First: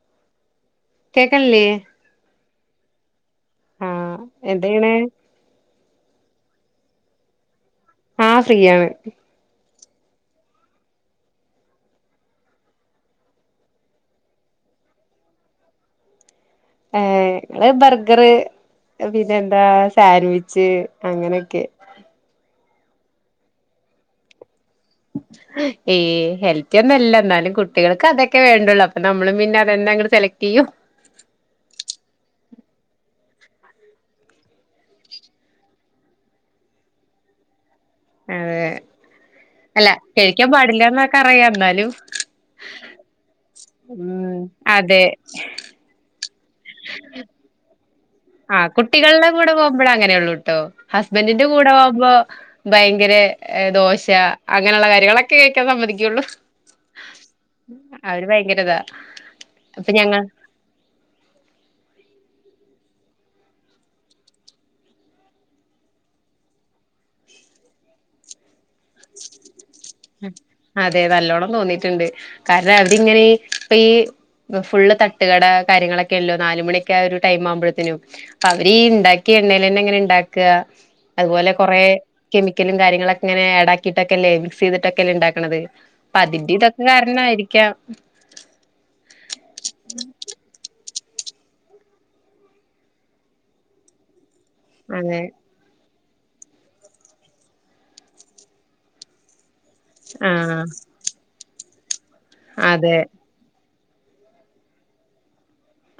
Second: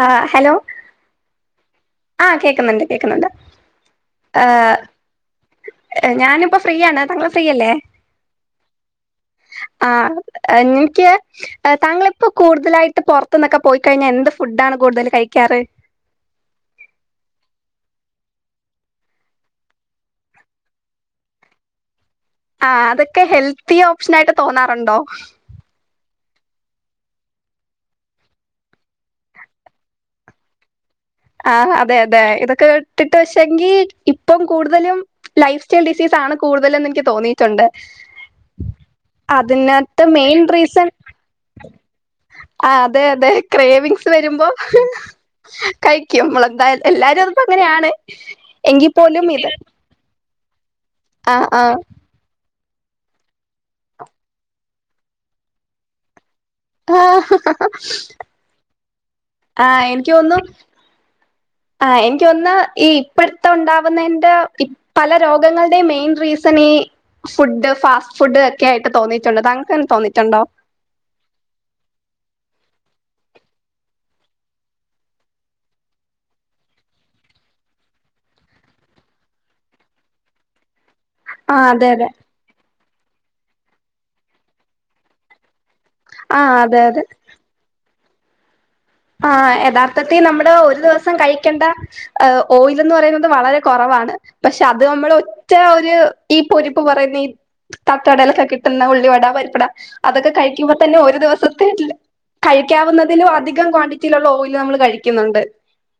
ആഹ് hello കേക്കണില്ലേ ആഹ് കേക്ക്ന്ന്ണ്ട് കേക്ക്ന്ന്ണ്ട് ആഹ് ആഹ് എന്തെയ്യ്ണ് ഞാനിപ്പോ ഫ്രീയാണ് താങ്കള് ഫ്രീയല്ലേ? ആഹ് ഫ്രീയാണ് ആഹ് എഞ്ഞീക്ക് താങ്കളിപ്പോ കൂടുതലായിട്ട് പൊറത്തുന്നൊക്കെ പോയിക്കഴിഞ്ഞാ എന്ത് ഫുഡാണ് കൂടുതല് കഴിക്കാറ് ഏഹ് ഞങ്ങള് ബർഗർ പിന്നെ എന്താ സാൻവിച്ച് അങ്ങനെക്കെ ആഹ് അതൊക്കെ ഹെൽത്തി ഓപ്ഷനായിട്ട് തോന്നാറുണ്ടോ? ഏയ് ഹെൽത്തിയൊന്നല്ല ന്നാലും കുട്ടികൾക്ക് അതൊക്കെ വേണ്ടുള്ളൂ അപ്പൊ നമ്മളും പിന്നെ അതെന്നങ്ങട് സെലക്ട്ടെയ്യും. ആഹ് അതെ അതെ ഇതൊക്കെ ഇട്ടിട്ട് പക്ഷെങ്കി ഇപ്പം കൂടുതലും. ലൈഫ് സ്റ്റൈൽ ഡിസീസാണ് കൂടുതലെന്ന് എൻക്കി തോന്നിട്ടുണ്ട് അതെ അല്ല മെയിൻ കഴിക്കാൻ പാടില്ലന്നൊക്കെ അറിയാം ന്നാലും ആഹ് അതെ അതെ ക്രേവിങ്സ് വെരുമ്പോ അതെ കഴിക്കും മ്പളെന്തായ എല്ലാരുംഅത്പ്പോ അങ്ങനെയാണ് എങ്കിപോലും ഇത് മ്മള്അങ്ങനെള്ളൂട്ടോ ആ ഹസ്ബന്റിന്റെ ആ കൂടൊവുമ്പോ ഭയങ്കര ദോശ അങ്ങനെള്ള കാര്യങ്ങളൊക്കെ കഴിക്കാൻ സമ്മതിക്കോള്ളൂ. [unintelligible] ഭയങ്കരിതാ ആഹ് എനിക്ക്യോന്നു ആ എനിക്ക്‌യോന്ന് ഈ ഇപ്പഴ്ത്തെ ഒണ്ടാവുന്നേന്റെ പി പല രോഗങ്ങൾടെ മെയ്ൻ റീസണീ ഫുഡ് ഫാസ്റ്റ് ഫുഡ് ഒക്കെയായിട്ട് തോന്നിട്ടുണ്ട് താങ്കൾക്കങ്ങനെ തോന്നിട്ടുണ്ടോ? അതെ നല്ലോണ്ണം തോന്നീറ്റ്ണ്ട് കാരണം അവരിങ്ങനെ ഇപ്പ ഈ ഫുള്ള് തട്ടുകട കാര്യങ്ങളൊക്കെല്ലോ നാലുമണിയൊക്കെ ആ ഒരു ടൈം ആവുമ്പോഴ്ത്തേനും അവരീണ്ടാക്കിയ എണ്ണേൽ തന്നെ അങ്ങനെണ്ടാക്കുക അതുപോലെ ആഹ് കുറെ അതെ അതെ കെമിക്കലും കാര്യങ്ങളൊക്കെ ഇങ്ങനെ ടാക്കിട്ടൊക്കെ അല്ലേ മിക്സ് ചെയ്തിട്ടൊക്കെല്ലേ ഉണ്ടാക്കണത്. പ്പ അതിന്റെ ആഹ് അതെ ഇതൊക്കെ അതെ കാരണമായിരിക്കാം ആഹ് യഥാർത്ഥത്തിൽ നമ്മള് ഒരു ദിവസം കഴിക്കേണ്ട ഓയിൽ എന്ന് പറയുന്നത് വളരെ കൊറവാണ് പക്ഷെ അത് നമ്മള് അതെ ഒറ്റ ഒരു ഈ പൊരിപ്പ് പറയുന്ന ഈ തട്ടുകടയിലൊക്കെ കിട്ടുന്ന ഉള്ളിവട പരിപ്പുട അതൊക്കെ ആഹ് കഴിക്കുമ്പോ തന്നെ ഒരു ദിവസത്തെല അതെ കഴിക്കാവുന്നതിലും അധികം ക്വാണ്ടിറ്റിയിലുള്ള ഓയില് നമ്മൾ കഴിക്കുന്നുണ്ട്.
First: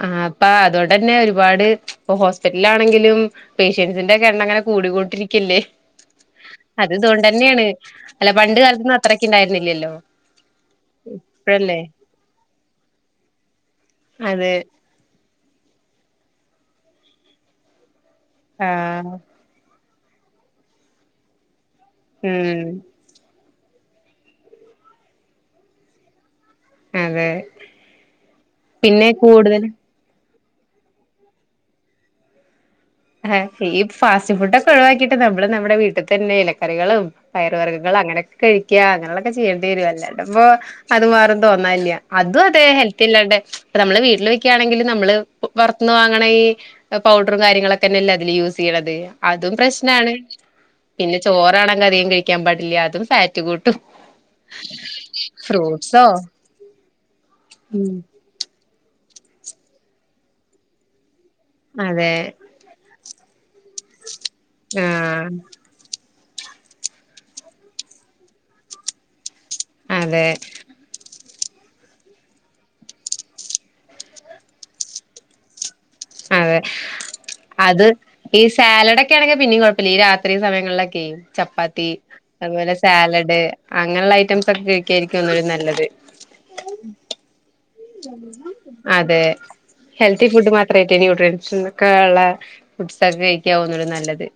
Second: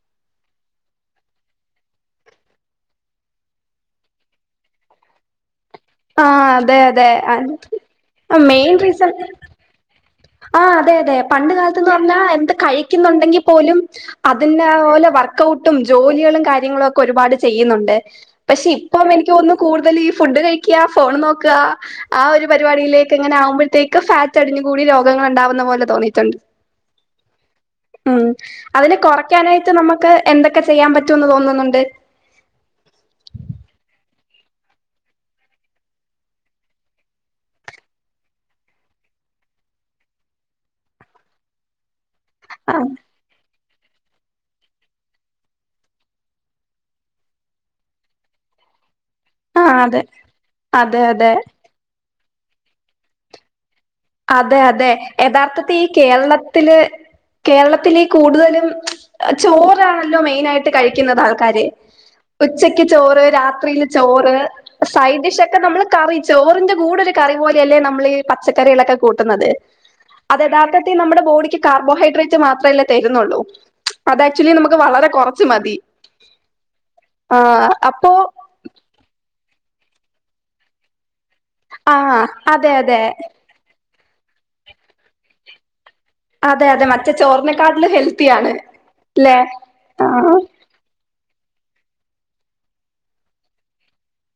ആഹ് അപ്പ അതൊണ്ട് തന്നെ ഒരുപാട് ഇപ്പ ഹോസ്പിറ്റലിൽ ആണെങ്കിലും പേഷ്യൻസിന്റെയൊക്കെ എണ്ണം ഇങ്ങനെ കൂടികൊണ്ടിരിക്കല്ലേ? ആഹ് അതെ അത് അതെ ഇതുകൊണ്ടു തന്നെയാണ് അല്ല പണ്ട് മെയിൻ കാലത്തെന്നും റീസൺ അത്രക്ക് ഉണ്ടായിരുന്നില്ലല്ലോ? ആഹ് അതെ അതെ പണ്ട് ഇപ്പഴല്ലേ കാലത്ത് എന്ന് പറഞ്ഞാ എന്ത് കഴിക്കുന്നുണ്ടെങ്കിൽ പോലും അതെ അതിൻ്റെ പോലെ വർക്ക് ക്കൗട്ടുംജോലികളും കാര്യങ്ങളും ഒക്കെ ഒരുപാട് ചെയ്യുന്നുണ്ട് പക്ഷെ ഇപ്പ ആഹ് എനിക്ക് തോന്നുന്നു കൂടുതൽ ഈ ഫുഡ് കഴിക്കുക ഫോൺ നോക്കുക ആ ഒരു ഉം പരിപാടിയിലേക്ക് എങ്ങനെ ആകുമ്പോഴത്തേക്ക് ഫാറ്റ് അടിഞ്ഞു കൂടി രോഗങ്ങൾ ഉണ്ടാവുന്ന പോലെ തോന്നിട്ടുണ്ട്. അതെ ഉം അതിനെ പിന്നെ കൂടുതൽ കൊറക്കാനായിട്ട് നമക്ക് എന്തൊക്കെ ചെയ്യാൻ പറ്റുമെന്ന് തോന്നുന്നുണ്ട്. ആഹ് ഈ ഫാസ്റ്റ് ഫുഡ് ഒക്കെ ഒഴിവാക്കിയിട്ട് നമ്മള് നമ്മുടെ വീട്ടിൽ തന്നെ ഇലക്കറികളും പയർ വർഗങ്ങൾ അങ്ങനെയൊക്കെ കഴിക്കുക അങ്ങനെയൊക്കെ ചെയ്യേണ്ടി വരും അല്ലാണ്ട് ഇപ്പോ അത് മാറും എന്ന് തോന്നല്ല്യാ അതും അതെ ആഹ് ഹെൽത്തില്ലാണ്ട്- ഇപ്പം നമ്മള് വീട്ടിൽ വെക്കുകയാണെങ്കിൽ നമ്മള് പുറത്തുന്ന് വാങ്ങുണ ഈ പൗഡറും കാര്യങ്ങളെ തന്നെ അല്ലെ അതിലും യൂസ് ചെയ്യണത് അതും ആഹ് അതെ പ്രശ്നാണ് അതെ പിന്നെ അതെ ചോറാണെങ്കിൽ അതികം കഴി ക്കാൻ പാടില്ല അതും ഫാറ്റ് കൂട്ടും. അതെ അതെ യഥാർത്ഥത്തിൽ ഈ ഫ്രൂട്ട്സോ കേരളത്തില് ഉം കേരളത്തിലേക്ക് കൂടുതലും ചോറാണല്ലോ മെയിനായിട്ട് കഴിക്കുന്നത് ആൾക്കാര് അതെ ഉച്ചക്ക് ചോറ് രാത്രിയില് ചോറ് ആഹ് സൈഡിഷ് ഒക്കെ നമ്മള് കറി ചേറിൻ്റെ കൂടെരു കറി പോലെയല്ലേ നമ്മൾ ഈ പച്ചക്കറികളൊക്കെ കൂട്ടുന്നത് അതെ അത് യഥാർത്ഥത്തി നമ്മുടെ ബോഡിക്ക് കാർബോഹൈഡ്രേറ്റ്സ് മാത്രമല്ലേ തരുന്നുള്ളൂ. അത് ആക്ച്വലി നമുക്ക് വളരെ കൊറച്ച് മതി അതെ ആഹ് അപ്പോ സാലഡ് ഒക്കെ ആണെങ്കിൽ പിന്നയും കുഴപ്പമില്ല ഈ രാത്രി സമയങ്ങളിലൊക്കെ ചപ്പാത്തി ആ അതെ അതുപോലെ അതെ സാലഡ് അങ്ങനെയുള്ള ഐറ്റംസ് ഒക്കെ കഴിക്കായിരിക്കും ഒന്നുടെ നല്ലത്. അതെ അതെ മറ്റേ ചോറിനെക്കാട്ടിലും ഹെൽത്തിയാണ് അല്ലേ ആഹ് അഹ്- അത്രയൊക്കെ ന്യട്രിയൻസ് ഒക്കെ ഉള്ള ഫുഡ്സ് ഒക്കെ കഴിക്കാവുന്ന നല്ലത്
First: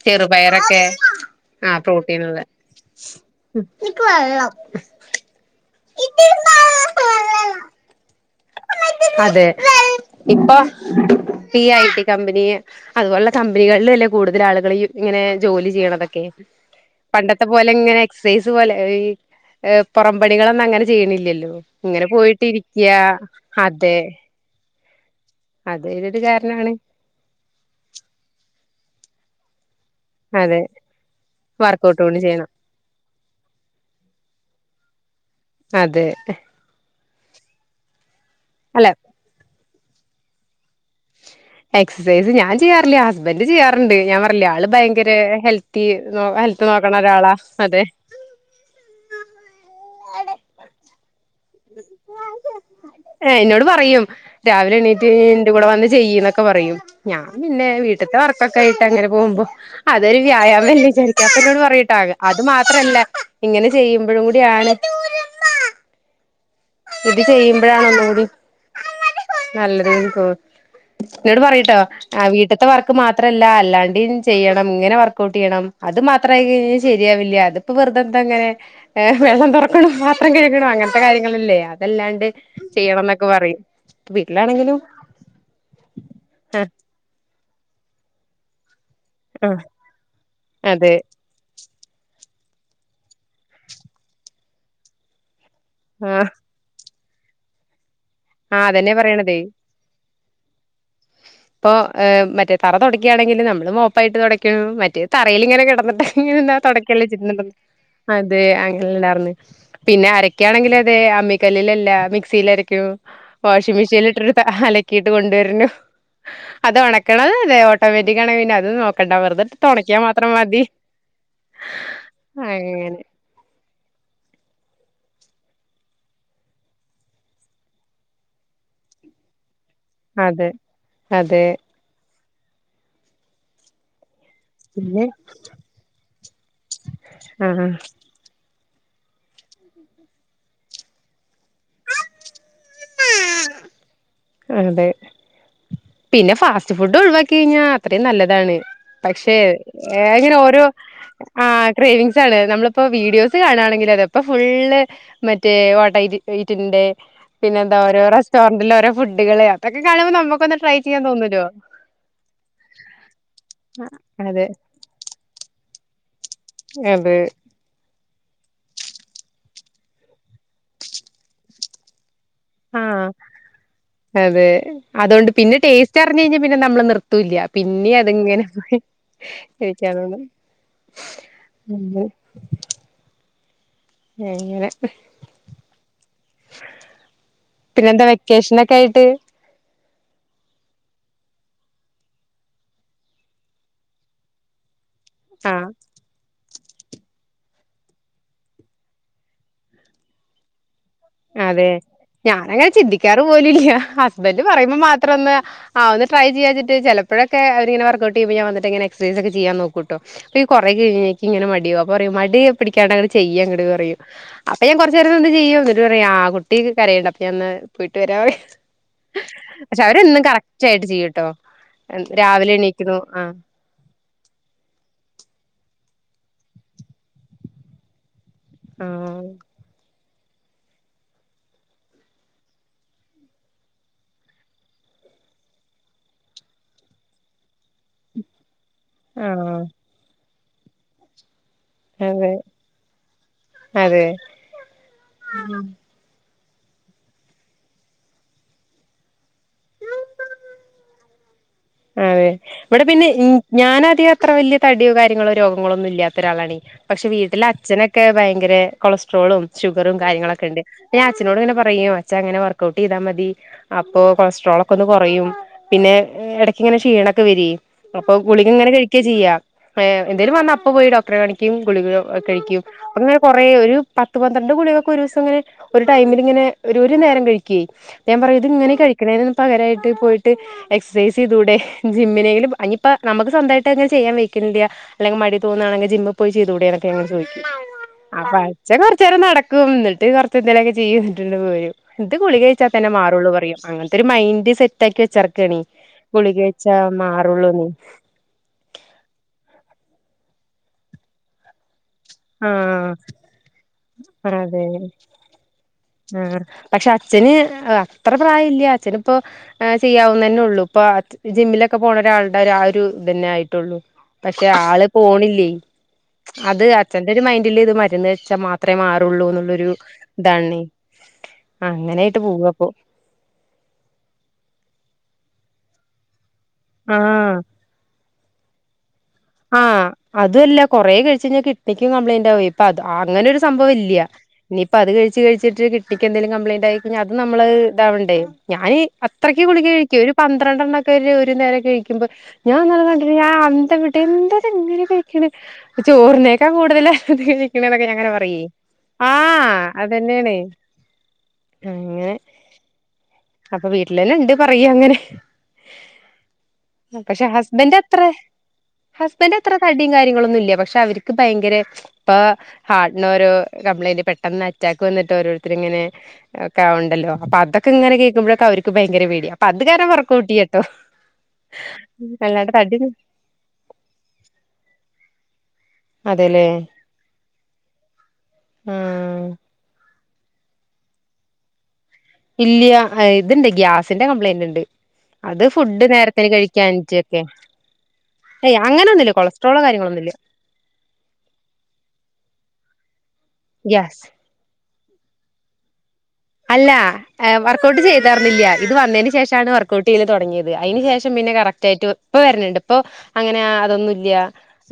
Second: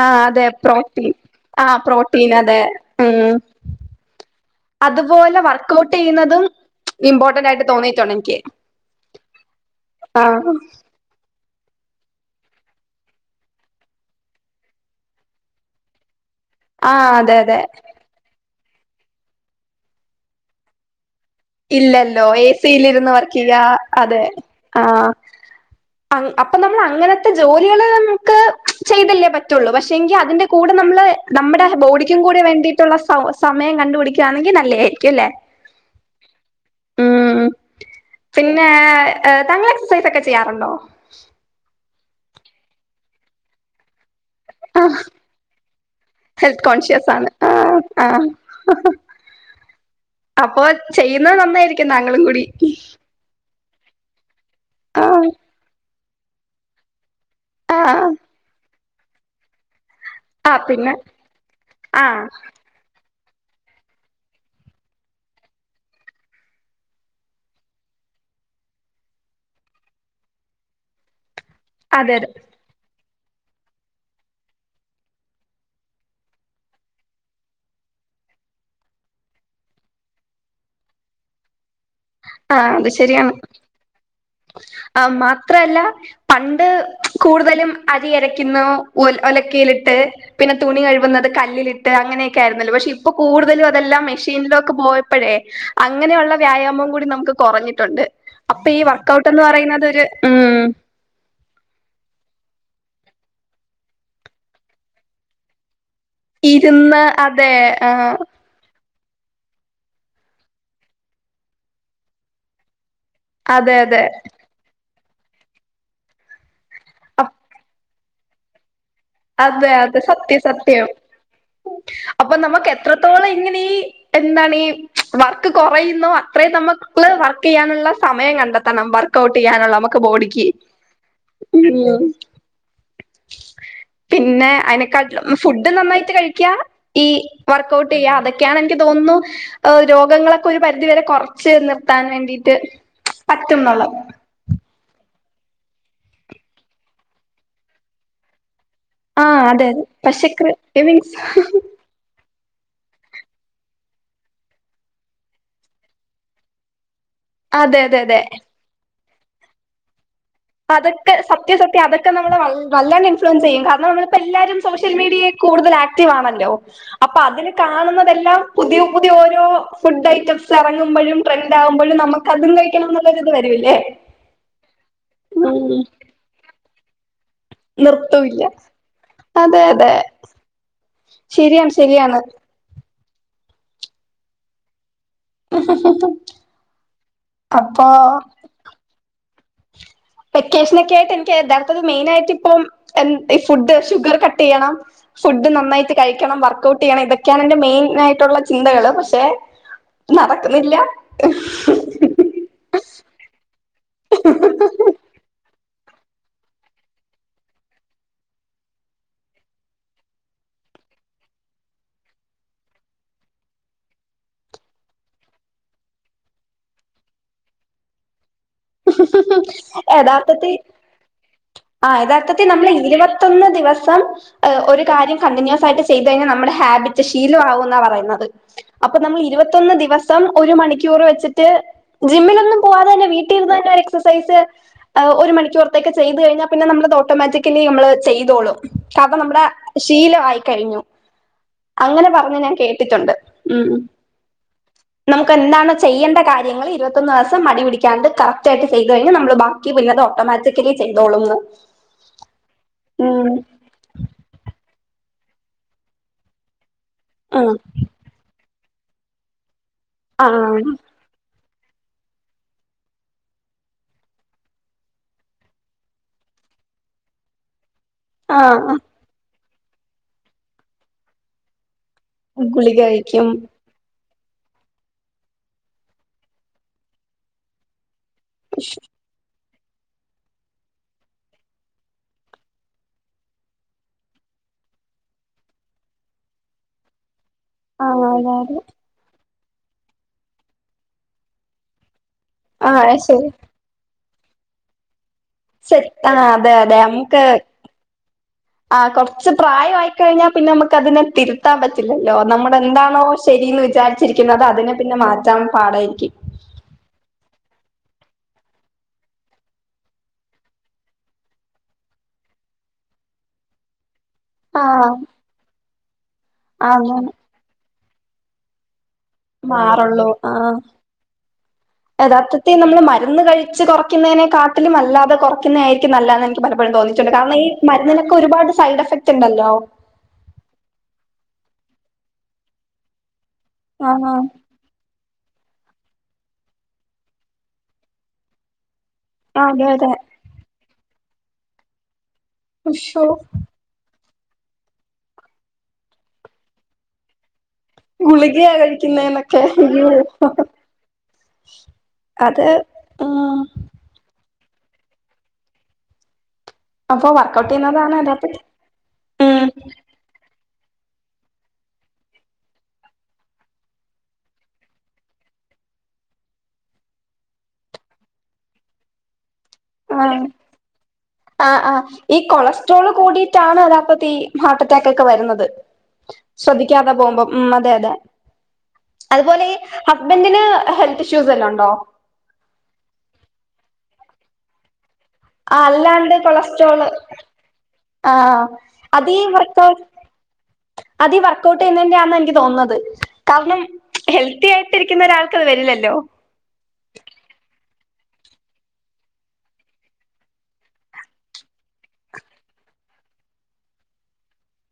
ആ ചെറു അതെ പയറൊക്കെ പ്രോട്ടീൻ ആ ആഹ് പ്രോട്ടീൻ ഒക്കെ അതെ അതു പോലെ വർക്ക് ഔട്ട് ചെയ്യുന്നതും ഇമ്പോർട്ടന്റ് ആയിട്ട് തോന്നിയിട്ടുണ്ട് എനിക്ക് അതെ ആ ഇപ്പൊ ഈ ഐടി കമ്പനിയെ അതുപോലുള്ള കമ്പനികളിലല്ലേ കൂടുതൽ ആളുകൾ ഇങ്ങനെ ജോലി ചെയ്യണതൊക്കെ ആ അതെ പണ്ടത്തെ അതെ പോലെ ഇങ്ങനെ എക്സസൈസ് പോലെ പുറം പണികളൊന്നും അങ്ങനെ ചെയ്യണില്ലല്ലോ ഇങ്ങനെ ഇല്ലല്ലോ എസിൽ പോയിട്ടിരിക്ക ഇരുന്ന് വർക്ക് ചെയ്യാ അതെ ആഹ് അതെ അപ്പൊ കാരണാണ് നമ്മൾ അങ്ങനത്തെ ജോലികൾ നമുക്ക് ചെയ്തല്ലേ പറ്റുള്ളൂ പക്ഷെങ്കിൽ അതിന്റെ അതെ കൂടെ നമ്മള് നമ്മുടെ വർക്കഔട്ട് കൊണ്ട് ബോഡിക്കും കൂടി ചെയ്യണം വേണ്ടിയിട്ടുള്ള സ സമയം കണ്ടു പിടിക്കുവാണെങ്കിൽ നല്ലതായിരിക്കും അല്ലെ അതെ ഉം പിന്നെ അല്ല താങ്കൾ എക്സസൈസ് ഒക്കെ ചെയ്യാറുണ്ടോ എക്സസൈസ് ഞാൻ ചെയാറില്ല ഹസ്ബന്റ് ചെയ്യാറുണ്ട് ഞാൻ ല്ല ആള് ആ ഭയങ്കര ഹെൽത്തി ഹെൽത്ത് നോക്കണ കോൺഷ്യസ് ആണ് ഒരാളാ ആ അതെ അപ്പൊ ചെയ്യുന്നത് നന്നായിരിക്കും താങ്കളും കൂടി ഏഹ് എന്നോട് പറയും രാവിലെ ആ എണീറ്റ് എന്റെ കൂടെ വന്ന് ചെയ്യ് എന്നൊക്കെ പറയും ഞാൻ പിന്നെ ആ വീട്ടത്തെ വർക്കൊക്കെ ആയിട്ട് അങ്ങനെ പോകുമ്പോ അതൊരു ആ വ്യായാമം പിന്നെ വിചാരിക്കാത്തന്ന് പറഞ്ഞിട്ടാ ആ അത് മാത് ത്രല്ല ഇങ്ങനെ ചെയ്യുമ്പോഴും കൂട ആണ് ഇത് ചെയ്യുമ്പോഴാണ് ഒന്നുകൂടി നല്ലതതോന് ന്നോട് പറട്ടോ അതെ ആ അതെ വീട്ടത്തെ വർ ക്ക് മാത്രല്ല അല്ലാണ്ടേ ചെയ്യണം ഇങ്ങനെ വർക്ഔട്ട് ചെയ്യണം അത് മാത്രമായികഴിഞ്ഞൽ ശെരിയാവില്ല അത് ഇപ്പ വെറുതെന്തെങ്ങനെ വെള്ളം തുറക്കണം മാത്രം കഴിക്കണോ അങ്ങനത്തെ കാര്യ ളല്ലേ അതല്ലാണ്ട് ആ അത് ചെയ്യണം എന്നൊക്കെ ശരിയാണ് പറയും വീട്ടിലാണെങ്കിലും ആ മാത്രല്ല ആ പണ്ട് കൂടുതലും അരിയരക്കുന്നു ഓൽ ആ ഒലക്കയിലിട്ട് പിന്നെ തുണി അതെ കഴുകുന്നത് കല്ലിൽട്ട് ട്ട് അങ്ങനെയൊക്കെ ആയിരുന്നല്ലോ പക്ഷേ ഇപ്പൊ കൂടുതലും അതെല്ലാം മെഷീനിലോക് പോയപ്പഴേ ആ അങ്ങനെയുള്ള വ്യായാമം കൂടി നമ്ക്ക് കൊറഞ്ഞിട്ടുണ്ട്. ആഹ് അതന്നെ പറ സ്കൗട്ട് എന്ന് പറയുന്നത് ഒരു ഉം ഇപ്പൊ ഏ മറ്റേ തറ തുടക്കുയാണെങ്കിൽ നമ്മള് മോപ്പായിട്ട് തുടക്കു മറ്റേ തറയിൽ ഇങ്ങനെ കെടന്നിട്ട് ഇങ്ങനെന്താ ഇരുന്ന് തുടക്കല്ലേ ചിണ്ട അതെ ആ അതെ ണ്ടർന്ന് പിന്നെ അരക്കാണെങ്കിൽ അതെ അമ്മിക്കല്ലിൽല്ല മിക്സിൽ അരക്കും അതെ വാഷിങ്ങ് അതെ മെഷീൻല്ട്ട് ട്ട് ട്ട അലക്കിയിട്ട് കൊണ്ടുവരുനു അത് ഉണക്കണ അപ്- അതെ ഓട്ടോമാറ്റിക് ആണേ അത് നോക് അതെ അതെ സത്യ സത്യം അപ്പൊ നമ്മക്ക് അങ്ങനെ എത്രത്തോളം ഇങ്ങനേ എന്താണീ വർക്ക് കൊറയുന്നു അത്രയും നമുക്ക് വർക്ക്യ്യാനുള്ള സമയം കണ്ടെത്തണം കൗട്ട്യ്യാനുള്ള നമ്മുക്ക് ബോടക്കി അതെ അതെ പിന്നെ പിന്നെ അതിനെക്കാട്ട്ലു ഫുഡ് നന്നായിട്ട് കഴിക്യാ ഈ ആഹ് വർക്കഔട്ട്യ്യ അതൊ ക്കെയാണ്ൻക്ക് തോന്നുന്നു രോഗങ്ങളൊക്കെ ഒരു പരിധി വരെ കൊറച്ച് നിർത്താൻ വേണ്ടിട്ട് പറ്റുന്നള അതെ പിന്നെ ഫാസ്റ്റ് ഫുഡ് ഒഴിവാക്കി കഴിഞ്ഞാ അത്രയും നല്ലതാണ് പക്ഷേ ആഹ് അതെ അതെ പക്ഷെ എങ്ങനെ ക്രി ഓരോ ലിവിങ്സ് ആഹ് ക്രീയേവിങ്‌സ് നമ്മളിപ്പോ വീഡിയോസ് കാണണെങ്കിൽ അതെ ഇപ്പൊ ഫുള്ള് മറ്റേ വാട്ടാറ്റ് ഈറ്റിന്റെ പിന്നെന്ത അതെ അതെ ഓരോരൊ അതെ റെസ്റ്റോറന്റ്ല് ഓരോ ഫുഡ്കള് അതൊക്കെ കാണുമ്പോൾ നമക്ന്ന അതൊക്കെ സത്യസത്യ അതൊകെ നമ്മളെ നല്ല ഇൻഫ്ലൂവൻസ് ചെയ്യും കര്ണം നമ്മൾ ഇപ്പൊ അതെ എല്ലാരും സോഷ്യ റ്റൽ മീടിയേ കൂടുൽ ആക്ടിവ് ആണല്ലോ അതെ അപൊ അവര് കാണുന്നതെല്ലാം പുതിയ പുതിയ ഓരോ ഫുഡ് ഐറ്റംസ് എറങ്ങുമ്പോഴും ട്രെൻഡ് ആകുമ്പോഴും നമുക്ക്- അതും കഴിക്കണം ആഹ് എന്നുള്ള ഒര് ഇത് വരുംയില്ലേ അതെ അതുകൊണ്ട് പിന്നെ ടേസ്റ്റ് അറിഞ്ഞു കഴിഞ്ഞാൽ പിന്നെ നമ്മള് നിർ തുല്യയാ പിന്നെ നിർത്തൂല്ല അത്ങ്ങനെ പോയി അതെ കഴിക്കാൻ അതെ തോനും ശരിയാണ് ശരിയാണ് എങ്ങനെ പിന്നെ അപ്പൊ എന്താ വെക്കേഷനെക്കെ ആയിട്ട്? വെക്കേഷനൊക്കെ ആയിട്ട് എനിക്ക് യഥാർത്ഥത്തി മെയിൻ ആയിട്ട് ഇപ്പം ഈ ഫുഡ് ഷുഗർ കട്ട് ചെയ്യണം. ഫുഡ് ആഹ് നന്നായിട്ട് കഴിക്കണം വർക്ക്‌ ഔട്ട് ചെയ്യണം ഇതൊക്കെയാണ് എന്റെ മെയിൻ ആയിട്ടുള്ള ചിന്തകള് പക്ഷെ- നടക്കുന്നില്ല അതെ ഞാനങ്ങനെ ചിന്തിക്കാറ് പോലുയില്ല ഹസ്ബൻഡ് പറയുമ്പോ മാത്രം ഒന്ന്- ആഹ് ഒന്ന് ട്രൈ ചെയ്യാനായിട്ട് ചെലപ്പോഴൊക്കെ അവരിങ്ങനെ വർക് ഔട്ട്യ്യുമ്പോ ഞാൻ വന്നിട്ട് ഇങ്ങനെ എക്സൈസ് ഒക്കെ ചെയ്യാൻ നോക്കുട്ടോ അപ്പൊ ഈ കൊറേ കഴിഞ് കഴിഞ്ഞാൽ എനിക്ക് ഇങ്ങനെ മടിയവാ അപ്പോ പറയും മടി പിടിക്കാണ്ട് അങ്ങ്ട് ചെയ് അങ്ങട് പറയും അപ്പൊ ഞാൻ കൊറച്ച് നേരം നിന്ന് ചെയ്യും എന്നിട്ട് പറയും ആ കുട്ടിക് കരയല്ലോ അപ്പ ഞാനൊന്ന് പോയിട്ട് വരാവെ പക്ഷെ അവരെന്നും കറക്റ്റ് ആയിട്ട് ചെയ്യുട്ടോ ആഹ് യഥാർത്ഥത്തിൽ നമ്മള് ഇരുപത്തൊന്ന് ദിവസം- ഒരു കാര്യം കണ്ടിന്യൂസ് ആയിട്ട് ചെയ്ത് കഴിഞ്ഞാൽ നമ്മുടെ ഹാബിറ്റ് ശീലംമാവും എന്നാ പറയുന്നത്. ആ അപ്പൊ നമ്മള് ഇരുപത്തൊന്ന് ദിവസം ഒരു മണിക്കൂർ വെച്ചിട്ട് ജിമ്മിലൊന്നും പോവാതെ തന്നെ വീട്- ട്ടിരുന്നു തന്നെ എക്സസൈസ്- ഒരു മണിക്കൂറത്തേക്ക്‌ ചെയ്തു കഴിഞ്ഞാൽ പിന്നെ നമ്മളത് ഓട്ടോമാറ്റിക്കലി നമ്മള് ചെയ്തോളും കഥ ആ നമ്മുടെ ശീലം ആയിക്കഴിഞ്ഞു അങ്ങനെ അതെ പറഞ്ഞ് ഞാൻ കേട്ടിട്ടുണ്ട് ഉം അതെ നമുക്ക് ഉം എന്താണോ ചെയ്യേണ്ട കാര്യ- നിങ്ങള് ഇരുപത്ത്ഒന്ന് ദിവസം മടി പിടിക്കാണ്ട് കറക്റ്റ് ആയിട്ട് ചെയ്ത് കഴിഞ്ഞാൽ നമ്മള് ബാക്കി പിന്നെ അത് ഓട്ടോമാറ്റിക്കലി ചെയ്തോളുംന്ന് അതെ ഇവിടെ പിന്നെ ഉം ഞാൻ അധികം അത്ര വലിയ തടിയോ കാര്യങ്ങളോ രോഗങ്ങളോ ഒന്നും ഇല്ലാത്ത ഒരാളാണേ പക്ഷെ വീട്ടിലെ ഉം അച്ഛനൊക്കെ ഭയങ്കര കൊളസ്ട്രോളും ഷുഗറും കാര്യങ്ങളൊക്കെ ഇണ്ട് ആഹ് ഞാൻ അച്ഛനോട് ഇങ്ങനെ പറയും അച്ചാ അങ്ങനെ വർക്ക് ഔട്ട് ചെയ്താ മതി അപ്പോ കൊളസ്ട്രോൾ ഒക്കെ ഒന്ന് കൊറയും പിന്നെ ഇട- ഇങ്ങന ഷീണംയൊക്കെ വരിയേ അപ്പൊ ഗുളിക ഇങ്ങനെ ആഹ് കഴിക്കാ ചെയ്യയ ഏ എന്തോലും വന്നാ അപ്പപ്പോയി ഡോക്ടറെ കാണിക്ക- ഗുളിക കഴിക്കും ഗുളിക അങ്ങനെ കഴിക്കും കൊറേ ഒരു പത്തി - പത്ത് പന്ത്രണ്ട് ഗുളികയൊക്കെ ഒരു ദിവസംയിങ്ങനെ ഒരു ടൈമിലിങ്ങനെ ഒരു നേരം കഴിക്കുവെ ഞാൻ പറയും ഇത് ഇങ്ങനെ കഴി - കഴിക്കാണേന് പകരായിട്ട് പോയിട്ട് എക്സസൈസ്- ചെയ്തുടെ ജിമ്മിനെങ്കിലും ഇനിയിപ്പോ നമുക്ക് സ്വന്തമായിട്ട് അങ്ങനെ ചെയ്യാൻ വെക്കുന്നില്ല അല്ലെങ്കി മടി തോന്നുയാണെങ്കി ജിമ്മിൽ പോയി ചെയ്തുടെ എന്നൊക്ക ഇങ്ങനെ ചോദിക്കും ആഹ് ആ അതെ അതെ അച്ഛൻ കൊറച്ച് നേരം നടക്കും എന്നിട്ട് കൊറച്ച് എന്തേലൊക്കെ ചെയ്യും എന്നിട്ട് ഇങ്ങട് പോരും എന്നിട്ട് ഗുളിക- വച്ചാൽ തന്നെ ആഹ് മാറുള്ളൂ ശരി പറയും അങ്ങനത്തെ ഒരു മൈയിൻഡ് സെറ്റ് ആക്കി വെച്ചേർക്കുവാനേ ശരി ആഹ് അതെ അതെ നമക്ക്- ആ കൊറച്ച് പ്രായമായിക്കഴിഞ്ഞാൽ പിന്നെ നമുക്ക് അതിനെ തിരുത്ത - ത്താൻ പറ്റില്ലല്ലോ നമ്മുടെ ആഹ് എന്താണോ ശരിയെന്ന് വിചാരിച്ചിരിക്കുന്നത് അതെ അതിനെ പിന്നെ മാറ്റാൻ പാടായിരിക്കും ആഹ് പക്ഷെ അച്ഛന് അത്ര പ്രായയില്ല അച്ഛനിപ്പോ- ആ ചെയ്യാവുന്ന തന്നെ ഉള്ളൂ ഇപ്പൊ ജിമ്മിലൊക്കെ പോണെ ഒരാളുടെ ആഒരു ഇത് തന്നെ ആയിട്ടുള്ളൂ പക്ഷെ ആള് ആഹ് പോണില്ലേ അത് അങ്ങനെ അച്ഛന്റെ ഒരു മൈൻഡല് ഇത് മരുന്ന് വെച്ചാ മാ - ത്രേ മാറുള്ളൂ എന്നുള്ളൊരു ഇതാണേ അങ്ങനെയായിട്ട് യഥാർത്ഥത്തി പോവപ്പൊ നമ്മള് മരുന്ന് കഴി - വച്ച് കൊറയ്ക്കുന്നതിനെ കാട്ടിലും അല്ലാതെ കൊറക്കുന്നതായിരിക്കും നല്ല എന്ന് എനിക്ക് പലപ്പോഴും തോന്നിയിട്ടുണ്ട് കാരണം ആഹ് ഈ- മരുന്നിനൊക്കെ ഒരുപാട് സൈഡ് എഫക്റ്റ് ഉണ്ടല്ലോ അതും അല്ല കൊറേ കഴിച്ചു കഴിഞ്ഞാൻ കിട്നിണിക്കും കംപ്ലൈന്റ് ആവുവേ ഇപ്പൊ അങ്ങനെയൊരു സംഭവം ഇല്യ ആഹ് ഇനിയിപ്പ അത് കഴിച്ച് കഴിച്ചിട്ട് കിട്നിക്ക് എന്തെലും കംപ്ലയിന്റ് ആയിക്കഴിഞ്ഞാൽ അതും നമ്മള് ഇതാവണ്ടെ ഞാന്- അത്രക്ക് ഗുളി അതെ അതെ കഴിക്കും ഒരു പന്ത്രണ്ടെണ്ണം ഒക്കെ ഒരു നേരം കഴിക്കുമ്പോ ഞാൻ ഉശോ ഇന്നലെ [unintelligible] എന്താ ഇത്‌ ഇങ്ങനെ കഴിക്കണേ ചോറിന്നേക്കാ കൂടുതല് അധികം - ണ എന്നൊക്കെ ഞങ്ങനെ പറയ് ഗുളികയാ കഴിക്കുന്നേന്നൊക്കെ ആഹ് അയ്യോ അതന്നെയാണ് അങ്ങനെ അത് ആഹ് അപ്പൊ വീട്ടിലന്നെ എണ്ട് പറയ അങ്ങനെ അപ്പൊ പക്ഷെ വർക്കൗട്ട് ഹസ്ബൻറ് ചെയ്യുന്നതാണ് അത്ര യഥാർത്ഥത്തിൽ ഹസ്ബൻഡ് ഉം എത്ര തടിയും കാര്യങ്ങളൊന്നും ഇല്ല പക്ഷെ അവര്ക്ക് ഭയങ്കര ഇപ്പൊ ഹാർട്ടിന് ഓരോ കംപ്ലൈന്റ് പെട്ടെന്ന് അറ്റാക്ക് വന്നിട്ട് ഓരോരുത്തർ ഇങ്ങനെ ഒക്കെ ഉണ്ടല്ലോ അപ്പൊ അതൊക്കെ ഇങ്ങനെ കേൾക്കുമ്പോഴക്കെ അവർ ഭയങ്കര പേടി അതുകാരണം ആഹ് വർക്ക് ഔട്ടിയടോ അല്ലാണ്ട് തടി കൊളസ്ട്രോള് കൂടിയിട്ടാണ് ണ് അപ്പത്ത ഈ ഹാർട്ട് അറ്റാക്ക് ഒക്കെ വരുന്നത് അതെല്ലേ ശ്രദ്ധിക്കാതെ പോകുമ്പോം ഉം അതെ അതെ ആഹ് അതുപോലെ ഹസ്ബന്ഡന് ഹെൽത്ത് ഇഷ്യൂസ് എല്ലാം ഉണ്ടോ ഇല്ല്യ ഇതുണ്ട് ഗ്യാസിന്റെ കംപ്ലയിന്റ് ഉണ്ട് അത് ആഹ് ഫുഡ് അല്ലാണ്ട് നേരത്തിന് കൊളസ്ട്രോള് കഴിക്കാഞ്ച് ഒക്കെ ആഹ് ഏയ് അങ്ങനൊന്നുല്ല അതീ കൊളസ്ട്രോളോ വർക്കൗട്ട് കാര്യങ്ങളോ ഒന്നും ഇല്ല അതീ വർക്കൗട്ട് ചെയ്യുന്നതിന്റെ ആണ് എനിക്ക് തോന്നുന്നത് കാരണം ഗ്യാസ് ഹെൽത്തി ആയിട്ട് രിക്കുന്ന ഒരാൾക്കത് വരില്ലല്ലോ അല്ല വർക്ക് ഔട്ട് ചെയ്ത തറിന്നില്ല ഇത് വന്നതിന് ശേഷമാണ് വർക്ക്ഔട്ട് ചെയ്ത് തുടങ്ങിയത് അതിന് ശേഷം പിന്നെ കറക്റ്റ് ആയിട്ട് പ്പ വരുന്നുണ്ട് ഇപ്പോ അങ്ങനെ അതൊന്നുല്ല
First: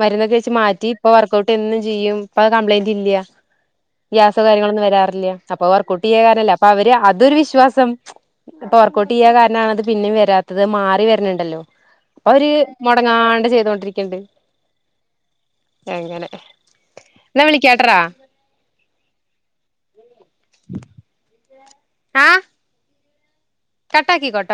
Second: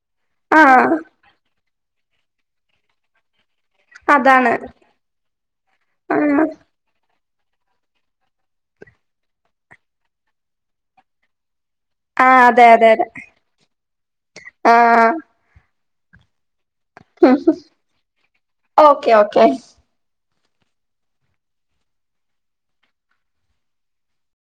വരുന്നൊ ആഹ് മാറ്റിപ്പ വർക്കൗട്ട് എന്നും ചെയ്യും ഇപ്പൊ കംപ്ലയിന്റില്ല ഗ്യാസോ അതാണ് കാര്യങ്ങളൊന്നും വരാറില്ല അപ്പൊ വർക്കൗട്ടെയ്ത ആഹ് കാരണല്ലേ അപ്പൊ അവര് അതൊരു വിശ്വാസം ഇപ്പൊ വർക്കൗട്ടെയ്യാ കാരണാണത് പിന്നെയും വരാത്തത് മാറി വരണണ്ടല്ലോ പ്പ ആഹ് അവര് അതെ അതെ അതെ മുടങ്ങാണ്ട് ചെയ്തൊണ്ടിരിക്കൽണ്ട് ആഹ് എങ്ങനെ ഓക്കെ ഓക്കെ ആഹ് കട്ടാക്കിക്കോട്ടോ